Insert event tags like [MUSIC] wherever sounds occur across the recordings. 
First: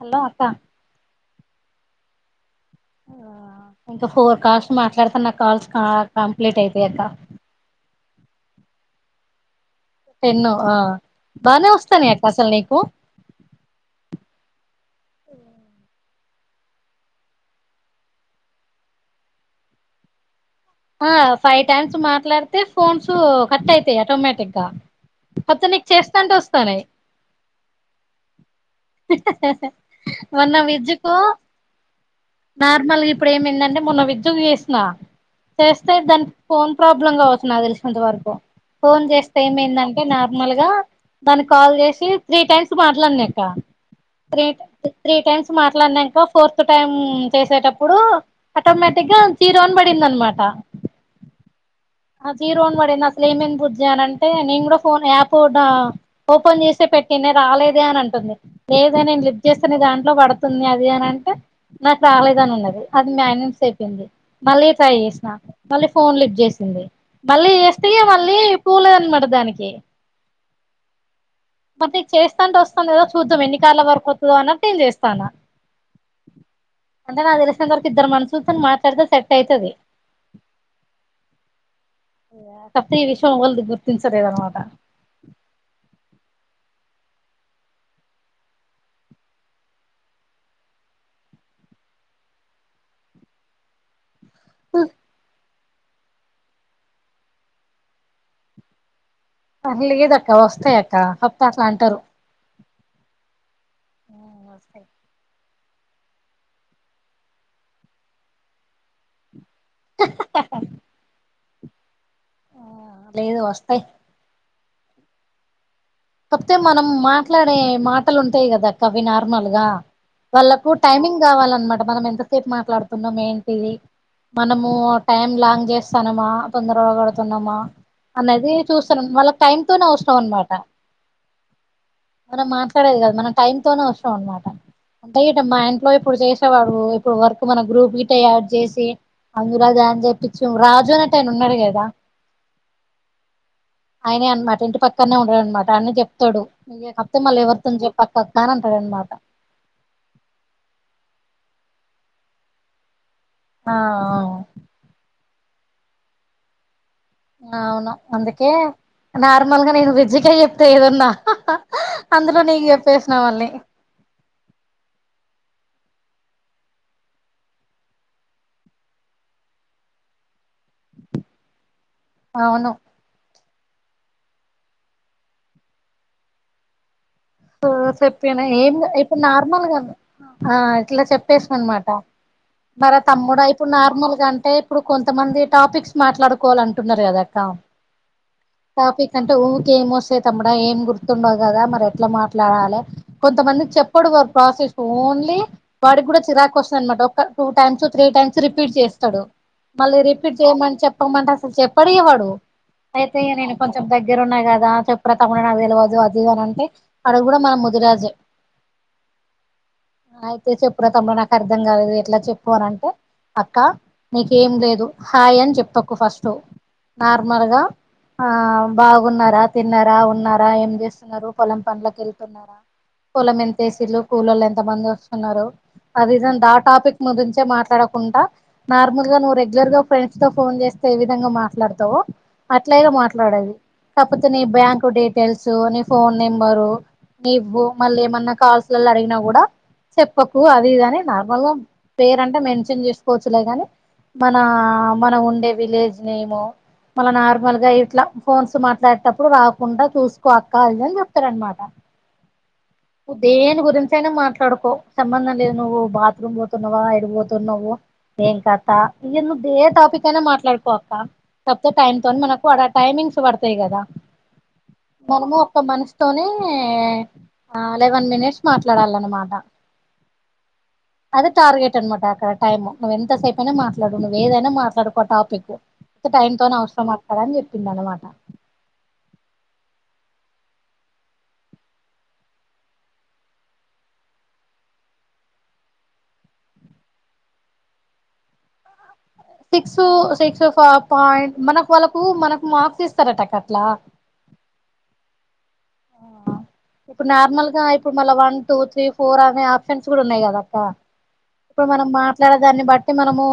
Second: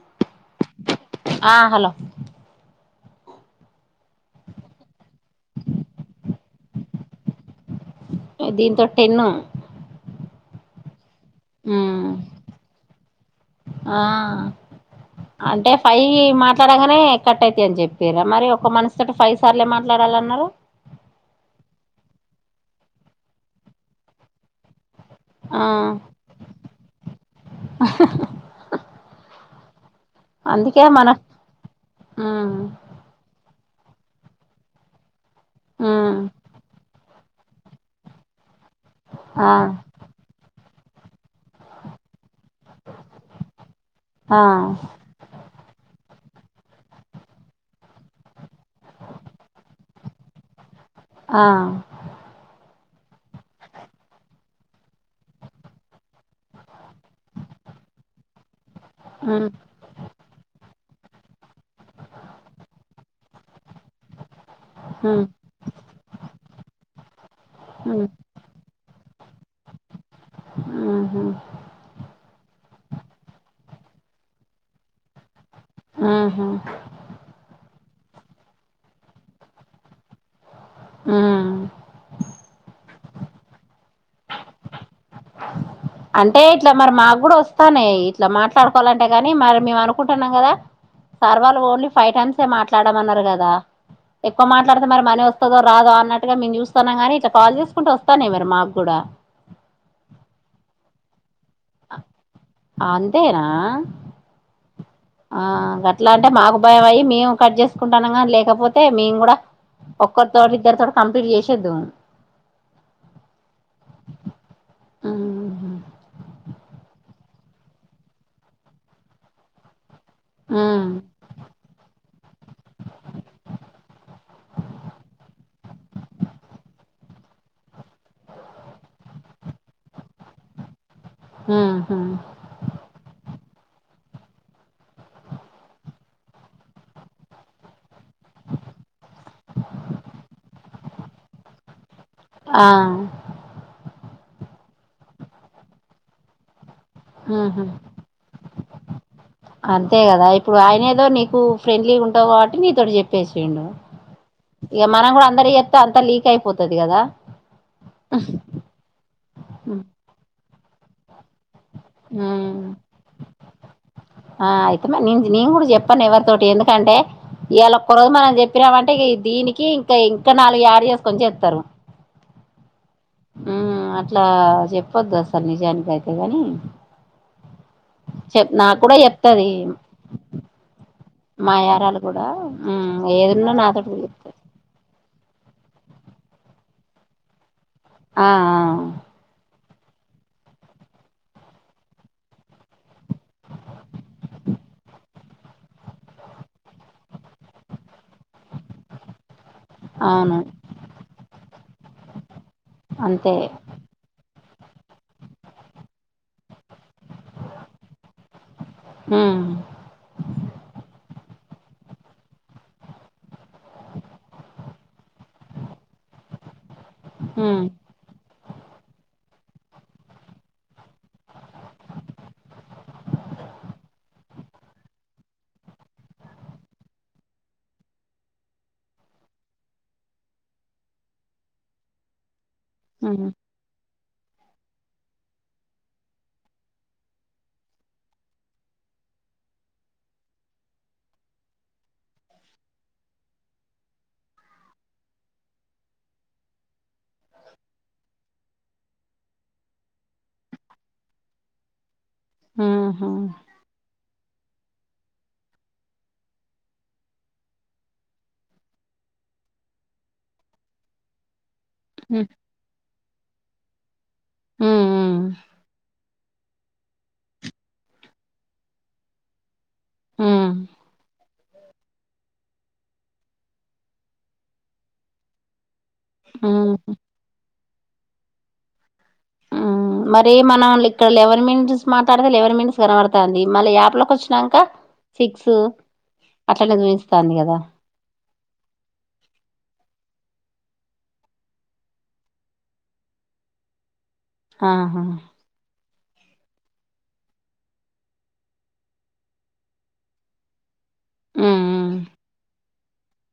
Hello అక్కా ఆ hello ఇంకా ఫోర్ కాల్స్ మాట్లాడుతున్న కాల్స్ కంప్లీట్ అయిపోయాక దీంతో టెన్ను పెన్నో ఆ ఉమ్ ఆ అంటే ఫైవ్ ఎ మార్తో మాట్లాడగానే కట్ అవుతాయ అని చెప్పా మరి ఒక మనసుితోటి ఫైవ్ సార్లు మాట్డాలన్నారు ఆ ఫైవ్ టైమ్స్ మాట్లాడితే ఫోన్స్ కట్ అయితాయి ఆటోమేటిక్గా ఆ అత్తో నీకు చేస్తాంటే వస్తనాయి మొన్న అందుకే విద్య కు మనం ఉమ్ నార్మల్ ఇప్పుడు ఏమైందంటే మొన్న విద్య కు చేసిన చేస్తే ఉమ్ దానికి ఫోన్ ప్రాబ్లమ్ గా వస్తుంది నాకు తెలిసినంత వరకు ఫోన్ చేస్తే ఆ ఏమైందంటే నార్మల్ గా దానికి కాల్ చేసి త్రీ టైమ్స్ మాట్లాడినాక ఆ త్రీ త్రీ టైమ్స్ మాట్లాడినాక ఫోర్త్ టైమ్ చేసేటప్పుడు ఆటోమేటిక్ గా జీరో అని పడింది ఆ జ రోన్ వడే నా లేమన్ బుర్జా అంటే నేను ఫో యాప్ ఓపెన్ చే పెట్టి రాలేదే అని అంటుంది లేద నేను లిఫ్ ఉమ్ చేస్తేనే దాంట్లో పడుతుంది అది అని అంటే నాకు చాలేదని ఉన్నది అది మ్యాన్ంస్ అపోంది మళ్ళీ ట్రై ఉమ్ చేసినా మళ్ళీ ఫోన్ లిఫ్ట్ చేసింది మళ్ళీ చేస్తయ ఉమ్ మళ్ళీ పూలే అనమాట దానికి ఉహు మ చేస్త అంటే వస్తుంది కదా చూద్దాం ఎన్నికళ్ళ వరకువుతుందో అన్నట్టుేం చేస్తాను ఆహా వరకు ఇద్దరు మనసుులు తన మాట్లాడతా సెట్ అయితది ఆ కపో ఈ విషయం వల్ది గుర్తి సరేద అన్నమాట అంటే ఇట్లా మరి మాకు కూడా వస్తానే ఇట్లా మాట్లాడుకోవాలంటే కాని మరి మేము అనుకుంటున్నాం కదా సార్ వాళ్ళు ఓన్లీ ఫైవ్ టైమ్సే మాట్లాడమన్నారు కదా ఎక్కువ మాట్లాడుత మ వస్తుో రాదో అన్నట్టుగా మేము చూస్తాన్నాగాని ఇట్లా కాల్ చేసుకుంటే వస్తానే మరి మాకు కూడా అలిగ ఇద అక్క వస్తా అక్కప్ప అంతేనా ఆ అట్లా అంటే మాకు భయం అయ్యి మేము కట్ చేసుకుంటున్నాం కానీ లేకపోతే మేము కూడా ఒక్కరు తోటి ఇద్దరు తోటి కంప్లీట్ చేసి చేద్దుము ఆ లేదు వస్తాయి హ్మ్ హు కాకపోతే మనం మాట్లాడే మాటలు ఉంటాయి కదాక్క అవి నార్మల్గా వాళ్ళకు టైమింగ్ కావాలన్నమాట మనం ఎంతసేపు మాట్లాడుతున్నాం ఏంటిది మనము టైం లాంగ్ చేస్తానమా తొందర గా [UNINTELLIGIBLE] తు అనేది చూస్తున్నా వాళ్ళకి టైమ్ తోనే అవసరం అనమాట ఉహు మనం మాట్లాడేది కాదు మన టైమ్ తోనే వసం అనమాట అంటే గిట్ల మా ఇంట్లో ఇప్పుడు చేసేవాడు ఇప్పుడు వర్క్ మన గ్రూప్ గిట్ట యాడ్ చేసి అందులో జాయిన్ చెప్పిచాం రాజు నట్టే ఆయన ఉన్నాడు కదా ఆ ఆయనే అనమాట ఇంటి పక్కనే ఉంటడు అన్మాట్ తను చెప్తాడు కాకపోతే మళ్ళీ హ్మ్ హు ఎవరితోని చెప్పక్క అక్క అని అంటాడు అనమాట అంతే కదా ఇప్పుడు ఆయన ఏదో నీకు ఫ్రెండ్లీగా ఉంటావు కాబట్టి నీతోటి చెప్ ప్పేసిండు ఆ ఇగ మనం కూడా అన్ మరి ఎత్త అంతా లీక్ అయిపోతుది కదా అవును అందుకే నార్మల్గా నేను విజ్జికయ చెప్త ఏదున్న హ హ హ్మ్ ఆ ఆయితే మరి నిం నంగ్ కు చెప్పాను ఎవరితోటి ఎందుకంటే ఇయాల ఒక్క రోజు మనం చెప్పినామంటే దీనికి ఇంకా ఇంకా నాలుగు ఏడు చేసుకొని చెత్తరు అవును ఆ అట్లా చెప్పొద్దు అసలు నిజానికి అయితే కని చెప్పిన ఏం ఇప్పుడు నార్మల్గా ఇట్లా చెప్పేసా మా అనమాట యారాలు కూడా ఉమ్, మరి తమ్ముడా ఏదున్నా ఇప్పుడు నాతో కూడా నార్మల్గా చెప్తుంది అంటే ఇప్పుడు కొంతమంది టాపిక్స్ మాట్లాడుకోవాల అంటున్నారు కదా అక్క ఆ, టాపిక్ అంటే ఊ ఎం ఒస్తాయి తమ్ముడా ఏం గుర్తుండవు కదా మరి ఎలా మా ఎట్లా రాలే కొంతమంది చెప్పడు వారు ప్రాసెస్ ఓన్లీ వాడికి కూడా చిరాకు వస్తుంది అనమాట ఒక two times three times repeat చేస్తాడు మళ్ళీ ఆ, అవును రిపీట్ చేయమని చెప్పమంటే అసలు చెప్ప పడియ వాడుో అయితే అంతే నేను కొంచెం దగ్గర ఉన్నా కాదు చెప్పు్ర తమ్ముడా నాకు తెల్వదు అది అని అంటే అడు కూడా మన ముదురాజే ఉమ్, అయితే చెప్పురా తమ్ముడా నా అర్థం కాలదు ఎట్లా చెప్పు అన అంటే అక్క నీకేం లేదు హాయ్ అని చెప్తకు ఫస్ట్ నార్మల్గా ఉమ్, ఆ బాగున్నారా తిన్నారా ఉన్నారా ఏం చేస్తున్నారు పొలం పనులకి వెళ్తున్నారా పొలం ఎంతసలు కూలలు ఎంత మంది వస్తున్నారు అది ఆ టాపిక్ ముదంచే మాట్లాడకుండా నార్మల్ గా నువ్వు రెగ్యులర్ గా ఫ్రెండ్స్ తో ఫోన్ చేస్తే ఏ విధంగా మాట్లాడతావు అట్లాగా ఉమ్, మాట్లాడది కాకపోతే నీ బ్యాంక్ డీటెయిల్స్ నీ ఫోన్ నేమ్ నువ్వు మళ్ళీ ఏమన్నా కాల్స్లో అడిగిన కూడా చెప్పకు అది ఇదిని నార్మల్ గా పేర అంటే మెన్షన్ చేసుకోవచ్చులేగాని మన మన ఉండే విలేజ్ నేమ్ మళ నార్మల్ గా ఇట్లా ఫోన్స్ మాట్లాడేటప్పుడు రాకుండా చూసుకో అక్కాలి అని చె తన్మాట ఉమ్, ఉదేని గురించనా మాత్ర మాట్లాడుకో సంబంధం లేదు నువ్వు బాత్రూమ్ పోతున్నావా ఎడిపోతున్నా నువ్వు ఏం కస్తా ఇ నువ్వు ఏ టాపిక్ అయినా మాట్లాడుకో అక్క తతే టైమ్ తో ఉమ్, మనకు టైమింగ్స్ పడు స కదా ఉమ్, మనము ఒత్త మనస్తా తనే అలెవెన్ మినిట్స్ మాట్లాడాల అన్నమాట ఆ అదే టార్గెట్ అనమాట అక్కడ టైమ్ నువ్్వ ఎంతసేపుైనా మాట్లాడు నువ్వు ఏదైనా మాట్లాడుకో టాపిక్ టైమ్ తో ఉమ్. అవసరం అట్క్కడ అని చెప్పి పిల్లాల మాటా మరి మనం ఇక్కడలెవర్ మీన్స్ మాట్లాడతే లెవర్ మీన్స్ కనబడుతంది మళ్ళీ యాప్లోకి వచ్చినాక సిక్స్ అట్లనే చూస్తంది కదా సిక్స్ సిక్స్ ఫ పాయింట్ మనకు వాళ్ళకు మనకు మార్క్స్ ఇస్తారట అట్లా ఆహా ఇప్పుడు నార్మల్ గా ఇప్పుడు మళ్ళ వన్ టూ త్రీ ఫోర్ అనే ఆప్షన్స్ కూడా ఉన్నాయి కదాక్క ఇప్పుడు మనం ఉమ్ మాట్లాడే దాన్ని బట్టి అతే మనము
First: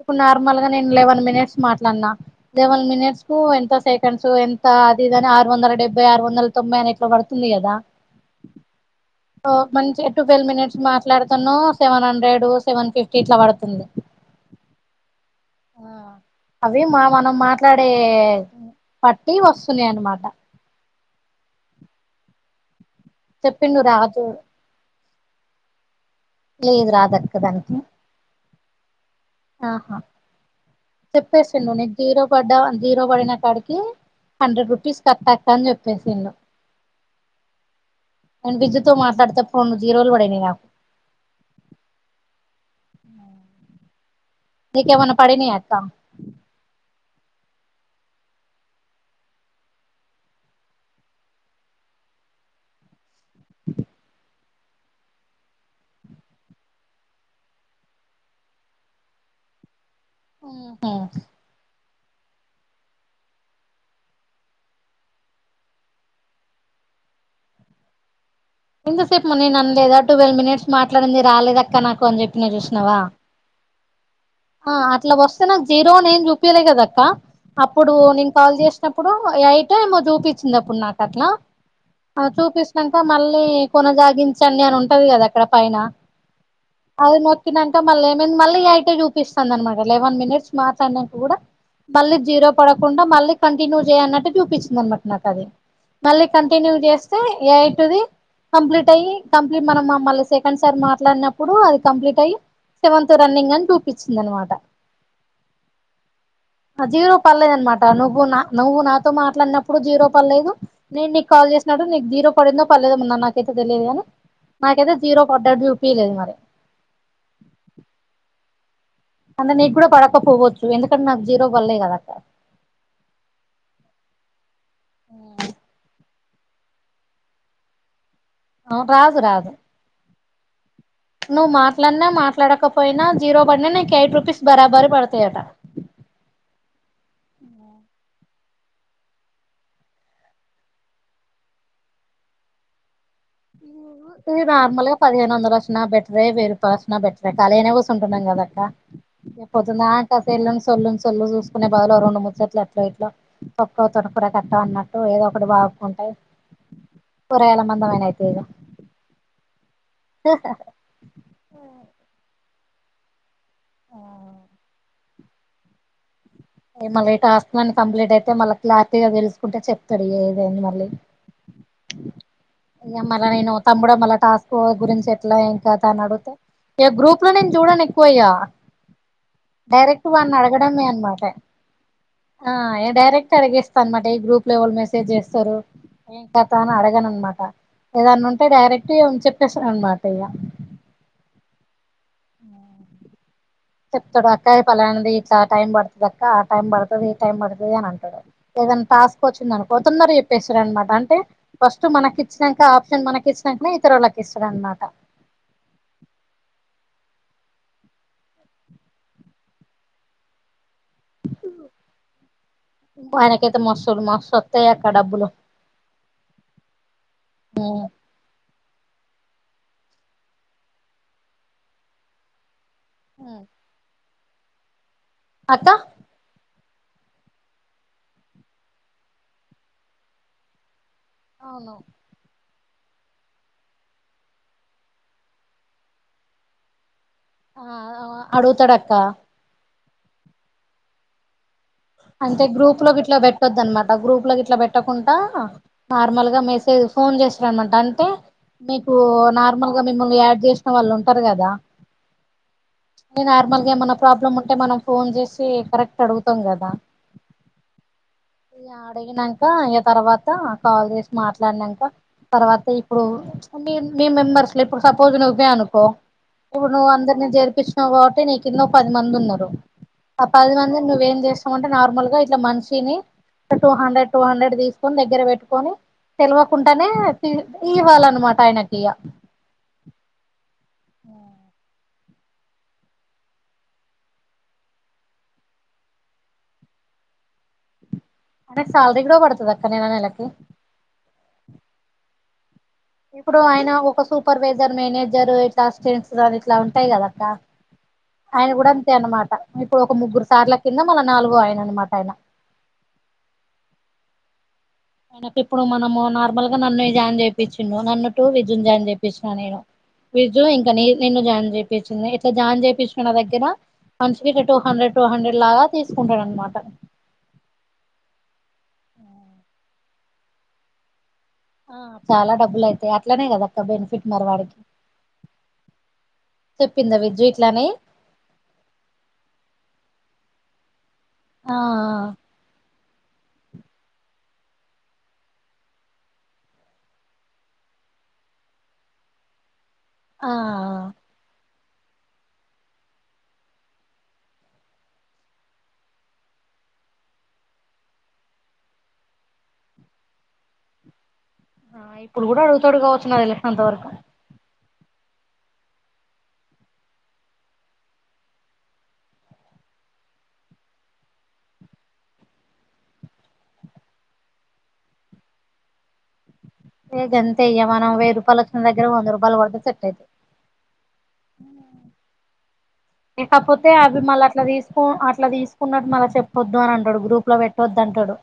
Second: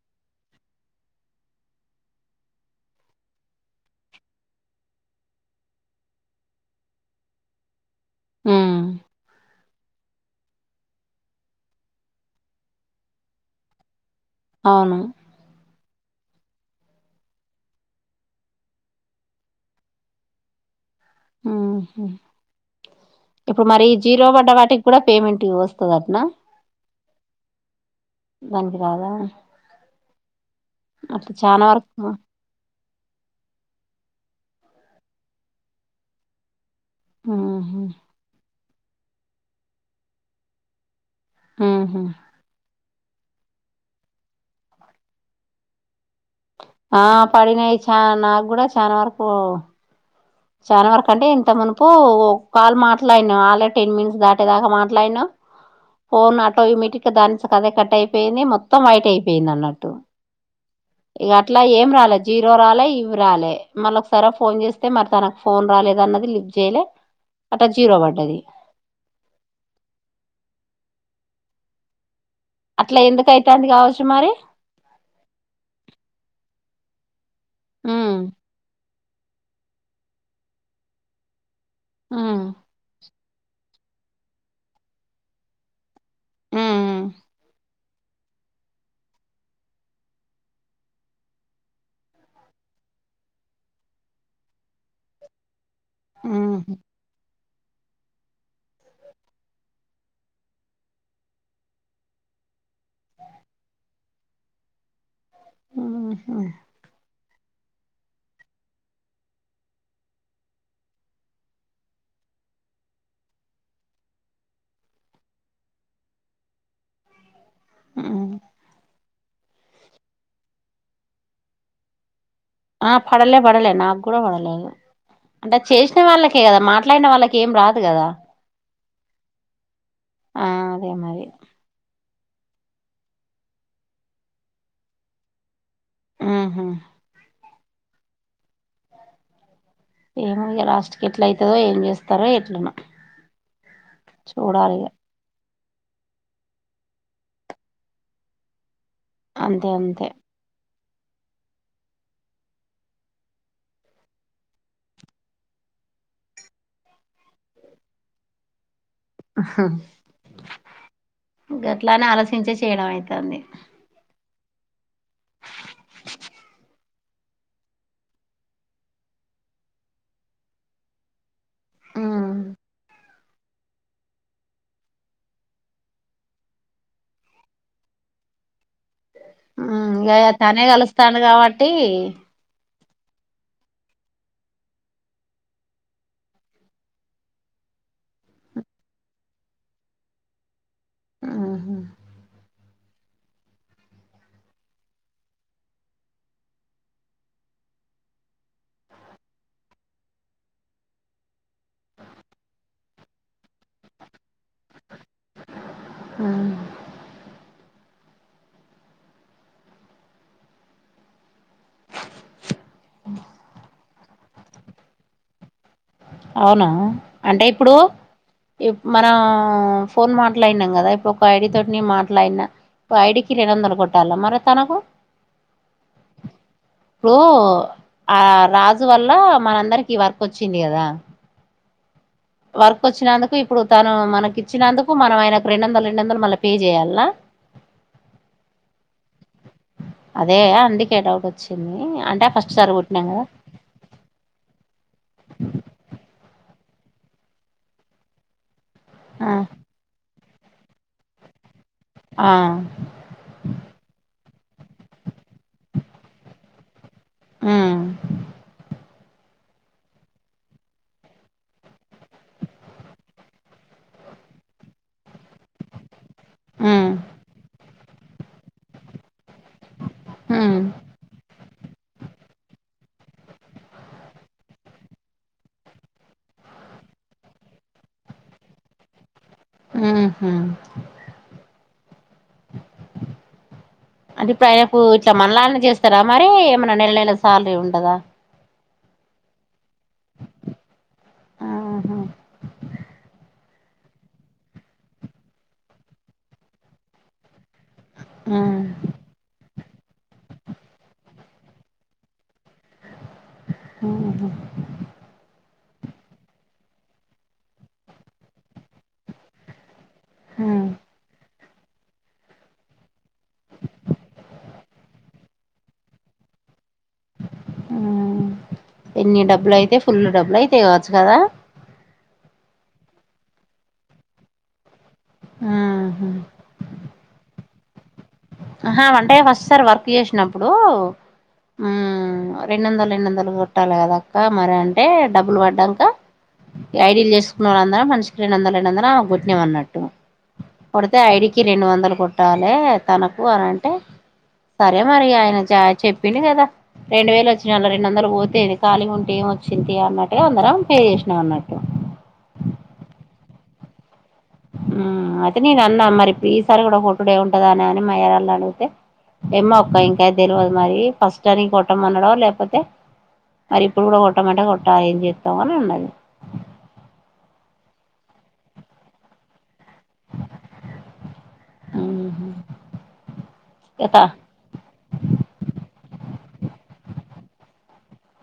ఇడు నార్మల్ గా నేను లెవెన్ మినిట్స్ మాట్లాడినా లెవెన్ మినిట్స్ కు ఎంత సెకండ్స్ ఎంత అది ఇదిని ఆరు వందల డెబ్బై ఆరు వందల తొంభై అన ఎట్లు పడుతుంది కదా ఆ మంచి టు ట్వెల్వ్ మినిట్స్ మాట్లాడుతాను సెవెన్ హండ్రెడ్ సెవెన్ ఫిఫ్టీ ఇట్లా పడుతుంది అవును ఆ అవి మా మనం మాట్లాడే పట్టి వస్తున్నా అన్నమాట ఉహు ఇప్పుడు చెప్పిండు మరి ఈ రాదు జీరో పడ్డ వాటికి కూడా పేమెంట్ ఇ వస్తుంది అటా లేదు రాదక్క దానికి దానికి రాదా ఆహా అట్లా చాలా చెప్పేసిరి నీ వరకు జీరో పడ్డా అంత జీరో పడిన కాడికి హండ్రెడ్ రూపీస్ కట్టక్క అని చెప్పేసిరూ ఆహా నేను విద్యతో మాట్లాడితే ఫను జీరోలు పడినాయి నాకు ఆహా నీకేమన్న పడినాయ అక్క ఆ పడినాయి చా నాకు కూడా చానా వరకు చాలా వరకు అంటే ఇంత మునుపు కాల్ మాట్లాడినాం ఆల్రెడీ టెన్ మినిట్స్ దాకా మాట్లాడినాం ఫోన్ ఆటోమేటిక్ గా దాని అంతట అదే కట్ అయిపోయింది మొత్తం వైట్ అయిపోయింది అన్నట్టు ఉహు ఇక అట్లా ఏం రాదు జీరో రాలే ఇవి రాలే మళ్ళ ఒకసారి ఫోన్ చేస్తే తనకు ఫోన్ రాలేదు అన్నది లిఫ్ చేయలే అట్ట జీరో పడ్డది ఎంతసేపు నేను అనలేదా ట్వెల్వ్ మినిట్స్ మాట్లాడింది రాలేదఅక్క నాకు అని చెప్పి అట్లా ఎందుకు అతంది కావచ్చని మరి ఆ అట్లా వస్తే నాకు జీరోనీ ఏం చూపియలే కదా అక్క అప్పుడు నేను కాల్ చేస్త అప్పుడు ఎయిట్ ఏమో చూపించింది అప్పుడు నాకు అట్లా అ చూపించినంక మల్ల కొనసాగించండి అని ఉంటది కదా అక్కడ పైన అది నొక్కినాక మళ్ళీ ఏమైంది మళ్ళీ ఎయిట్ చూపి చూపిస్తుంది అనమాట లెవెన్ మినిట్స్ మాట్లాడిన కూడా మళ్ళీ జీరో పడకుండా మళ్ళీ కంటిన్యూ చేయన్నట్టు చూపిస్తుంది అనమాట నాకు అది మళ్ళీ కంటిన్యూ చేస్తే ఎయిటూది కంప్లీట్ అయి కంప్లీట్ మనం మళీ సెకండ్ సార్ మాట్లాడినప్పుడు అది కంప్లీట్ అయి సెవెంత్ రన్నింగ్ అని ఇచ్చిందనమాట ఉహు పల్లేదుఅన్నమాట నువ్వు నా నువ్వు నాతో మాట్లాడినప్పుడు జీరో పల్లేదు నేను నీకు కాల్ చేసినట్టు నీకు జీరో పడిందో పల్లేదు మ నాకైతే తెలియదు కాని నాకైతే జీరో పడ్డాడు చూపియలేదు మరి ఉ అంటే నీకు కూడా పడకపోవచ్చు, ఎందుకంటే నాకు జీరో పల్లేదుకదా అక్క, ఆ పడలే పడలే నాకు కూడా పడలే అవి అంటే చేసిన వాళ్ళకి కదా మాట్లాడిన వాళ్ళకి ఏం రాదు కదా, అవు రాదు రాదు ఆ అదే మరి నువ్వు మాట్లాడినా మాట మాట్లాడకపోయినా జీరో పడిన నీకు ఎయిట్ రూపీస్ బరాబరి పడతాయట, ఉహు ఇంకా ఏమో ఇగా లాస్ట్ కి ఎట్ల అయితాదో ఏం చేస్తారో ఎట్లనో ది చూడాలి ఇక నార్మల్గా పదిహేను వందలు వ బెటరే వెయ్యిరూపాయలు వచ్చిన బెటరే కాలి గానే కూర్చుటున్నాము, కదా అక్క అంతే అంతే పొద్దుందాక సెల్లును సెల్లును సెల్లును చూసుకునే బదలు ఓ రెండు ముచ్చట్లు అట్లో ఇట్లో తొక్కు తోటకూర కట్టో అనట్టు ఏదో ఒకటి వాగు కుంట కూరగాయలమందమైన అయితాయిగా, గట్లనే ఆలోచించి చేయడం అయితాంది, మళ్ళీ టాస్క్ అన్నీ కంప్లీట్ అయితే మళ్ళ క్లారిటీగా తెలుసుకుంటే చెప్తాడు ఏదైంది మళ్ళీ, ఉమ్ మళ్ల నేను తమ్ముడా మళ్ల టాస్క్ గురించి ఎట్లా ఏం కథ అని అడిగితే ఇక గ్రూప్ లో నేను చూడను ఎక్కువ ఇగా, ఆ తనే కలుస్తాడు అనమాట కాబట్టి ది ఆ డైరెక్ట్ అడిగేస్తా అనమాట ఈ గ్రూప్ లా ఎవరు మెసేజ్ చేస్తారు, ఏం కదా అని అడగను అన్నమాట ఏదన్న ఉంటే డైరెక్ట్ చెప్పేస్తను అనమాట ఇగా ఉహా చెప్తాడు అక్కయి పలానిది ఇట్లా టైం పడుతది అక్క ఆ టైం పడుతది ఈ టైం పడుతది అని అంటాడు, ఏదైనా టాస్క్ వచ్చింది అనుకో తొందర చెప్పేస్తాడు, అనమాట అంటే ఫస్ట్ మనకి ఇచ్చినాంక ఆప్షన్ మనకి ఇచ్చినాకనే ఇతరులకి, ఇస్తాడు అనమాట మనకైతే మసూరు మస్ వోత్తయ్యా అక్క డబ్బులు అవునా అంటే ఇప్పుడు మనం ఫోన్ మాట్లాడినాం కదా ఇప్పుడు ఒక ఐడి తోటి మాట్లాడినా, ఓ ఐడికి ఎనిమిది వందలు కొట్టాలా మరి తనకు అక్క ఇప్పుడు ఆ రాజు వల్ల మనందరికి వర్క్ వచ్చి చేపిండు కదా అవును వర్క్ వచ్చినందుకు ఇప్పుడు తను మనకి ఇచ్చినందుకు, మనం ఆయనకు రెండు వందలు రెండు వందలు మళ్ళ పే చేయల్న, ఆ అడుగుతడు అక్క అదే అందుకే డౌటు అంటే గ్రూప్ లోకి ఇట్లా పెట్టొద్దు అన్నమాట గ్రూప్ లో గిట్ల పెట్టకుండా నార్మల్ గా మెస్ లేదు ఫోన్ చేసిరమన్టాంటే మీకు కదా నార్మల్ గా మిమ్మల్ని యాడ్ చేసిన వాళ్ళు ఉంటారు కదా ఆ ఏ నార్మల్గా ఏమన్నా ప్రాబ్లమ్ అంటే మనం ఫోన్ చేసి కరెక్ట్ అడుగుతాం కదా ఉమ్ బ యాత్ అడిగినక అ తర్వాత కాల్ చేసి మాట్లాడినాక తర్వాత ఇప్పుడు మీ మీ మెంబర్స్ లో ఇప్పుడు సపోజ్ నువ్వే అనుకో ఇప్పుడు నువ్వు ఉమ్ అందరిని చేరిపిచు తర్వాతే నీ కింద పది మంది ఉన్నారు ఆ పది ఉమ్ మంది నువ్వేం చేస్ అంటే నార్మల్ గా ఇట్లా మనిషిని టూ హండ్రెడ్ టూ హండ్రెడ్ తీసుకొని దగ్గర పెట్టుకొని తెలివకుండానే తీర్ ఇవ్వాలన్నమాట ఆయనకి ఇగ ఉహు అది బయకు ఇట్లా మనలానే చేస్తారా మరి ఏమైన్నా నెల నెల సాలరీ ఉండదా దానికి శాలరీ కూడా పడతాద నెలనెలకి ఆహా ఇప్పుడు ఆయన ఒక సూపర్వైజర్ మేనేజర్ ఇట్లా అసిస్టెంట్స్ దని ఇట్లా ఉంటాయి కదక్క ఆయన ఉమ్ కూడా అంతే అనమాట ఇప్పుడు ఒక ముగ్గురు సార్ల కింద మళ్ళ నాలుగు ఆయన అనమాట ఆయన ఉఓ నాకు ఇప్పుడు మనము నార్మల్ గా నన్ను జాయిన్ చేయిించుండు నన్ను టటు విజున్ జాయిన్ చేయిించిన నేను విజు ఉమ్ ఇంకా న నిన్న జాన్ చెంది దిఇట్లా జాయిన్ చేయిుకు నా దగ్గర మంచి టూ హండ్రెడ్ టూ హండ్రెడ్ లాగా తీసుకుంటాడు అనమాట ఉమ్ ఎన్ని డబ్బులు అయితే ఫుల్ డబ్బులు అయితే ఇవచ్చు కదా ఆ చాలా డబ్బులు అయితాయి అట్లనే కదా అక్క బెనిఫిట్ మరి వాడికి ఉహు చెప్పింద విజయ ఇలానేే ఆహా వంటే ఫస్ట్ సార్ వర్క్ చేసినప్పుడు ఆ ఉ రెండ వందలు రెండు వందలు పట్టాలి కదాక్క మరి అంటే డబ్బులు పడ్డాక ఐడిీలు చేసుకున్న వాళ్ళ అందరం మన స్క్రీన్ అంద లే అర కొట్నమ అన్నట్టు ఆ కొడుతే ఐడికి రెండు వందలు కుట్టాలి తన పోరంటే సరే మరి ఆయన చెప్పింది కదా రెండు వేలు వచ్చినళ రెండు వందలు పోతేది ఖాళీ ఉంటే ఏం వచ్చింది అన్నట్టుగా అందరం పే చేసినాం అన్నట్టు ఆ ఇప్పుడు కూడా అడుగుత అడుగా వచ్చున్న అదిలే అంత వరకు ఉహ్ అయితే నేను అన్నా మరి, ఇప్పుడు ఈసారి కూడా కొట్టుడె ఉంటాద అనే అని మయారళ్ళు అడిగితే, ఏమో ఒక్క ఇంకా తెలియదు మరి ఫస్ట్ అని కొట్టమన్నాడో, లేకపోతే మరి ఇప్పుడు కూడా కొట్టమంటే కొట్టాలి ఎమ్ చేస్తాం అని అన్నది ఏ గంతయ్యవ నవ వెయ్య రూపాయల వచ్చిన దగ్గర వంద రూపాయల్ గోడతారు సెట్ అయితది ఆహు లేకపోతే అవి మళ్ళ అట్లా తీసుకు అట్లా తీసుకున్నట్టు మళ్ళీ చెప్పొద్దు అని అంటాడు గ్రూప్ లో పెట్టొద్దు తంటూడు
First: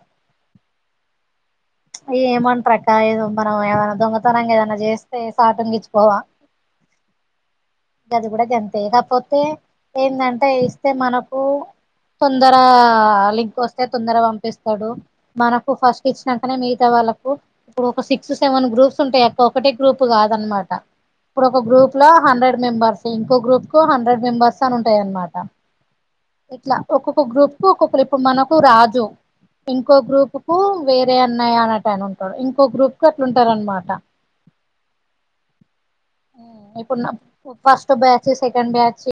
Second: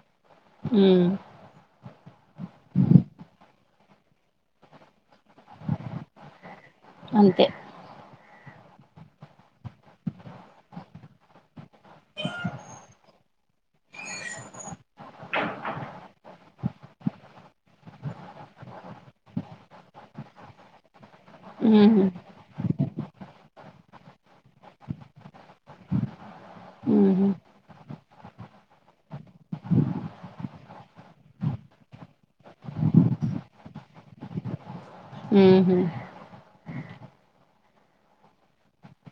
ఉహ్ ఈ ఏమంట్రక్క ఏదో మనం ఏ దొంగతనంగ ఎదనా చేస్తే సాటంగచ్చ పోవా అంతే అది కూడా ఇది అంతే ఇకపోతే ఏందంటే ఇస్తే మనకు తొందర లింక్ వస్తే తొందర పంపిస్తాడు మనకు ఫస్ట్ ఇచ్చినంకనే మీ తా వాళ్ళకు ఇప్పుడు ఒక సిక్స్ సెవెన్ గ్రూప్స్ ఉంటాయి అక్క ఒకటే గ్రూప్ కాదనమాట ఇప్పుడు ఒక గ్రూప్ లో మ్మ్. హండ్రెడ్ మెంబర్స్ ఇంకో గ్రూప్ కో హండ్రెడ్ మెబర్స్ తను ఉంటాయి అనమాట ఇట్లా ఒక్కొక్క మ్మ్. గ్రూప్ కు ఒక్కొక్కలు ఇప్పుడు మనకు రాజు ఇంకో గ్రూప్ కు వేరే అన్నయ అన్నటయనా అని ఉంటాడు ఇంకోక గ్రూప్ కు అట్లాంటారు అనమాట హుహ్ ఇప్పుడు నా ఫస్ట్ బ్యాచ్ సెకండ్ బ్యాచ్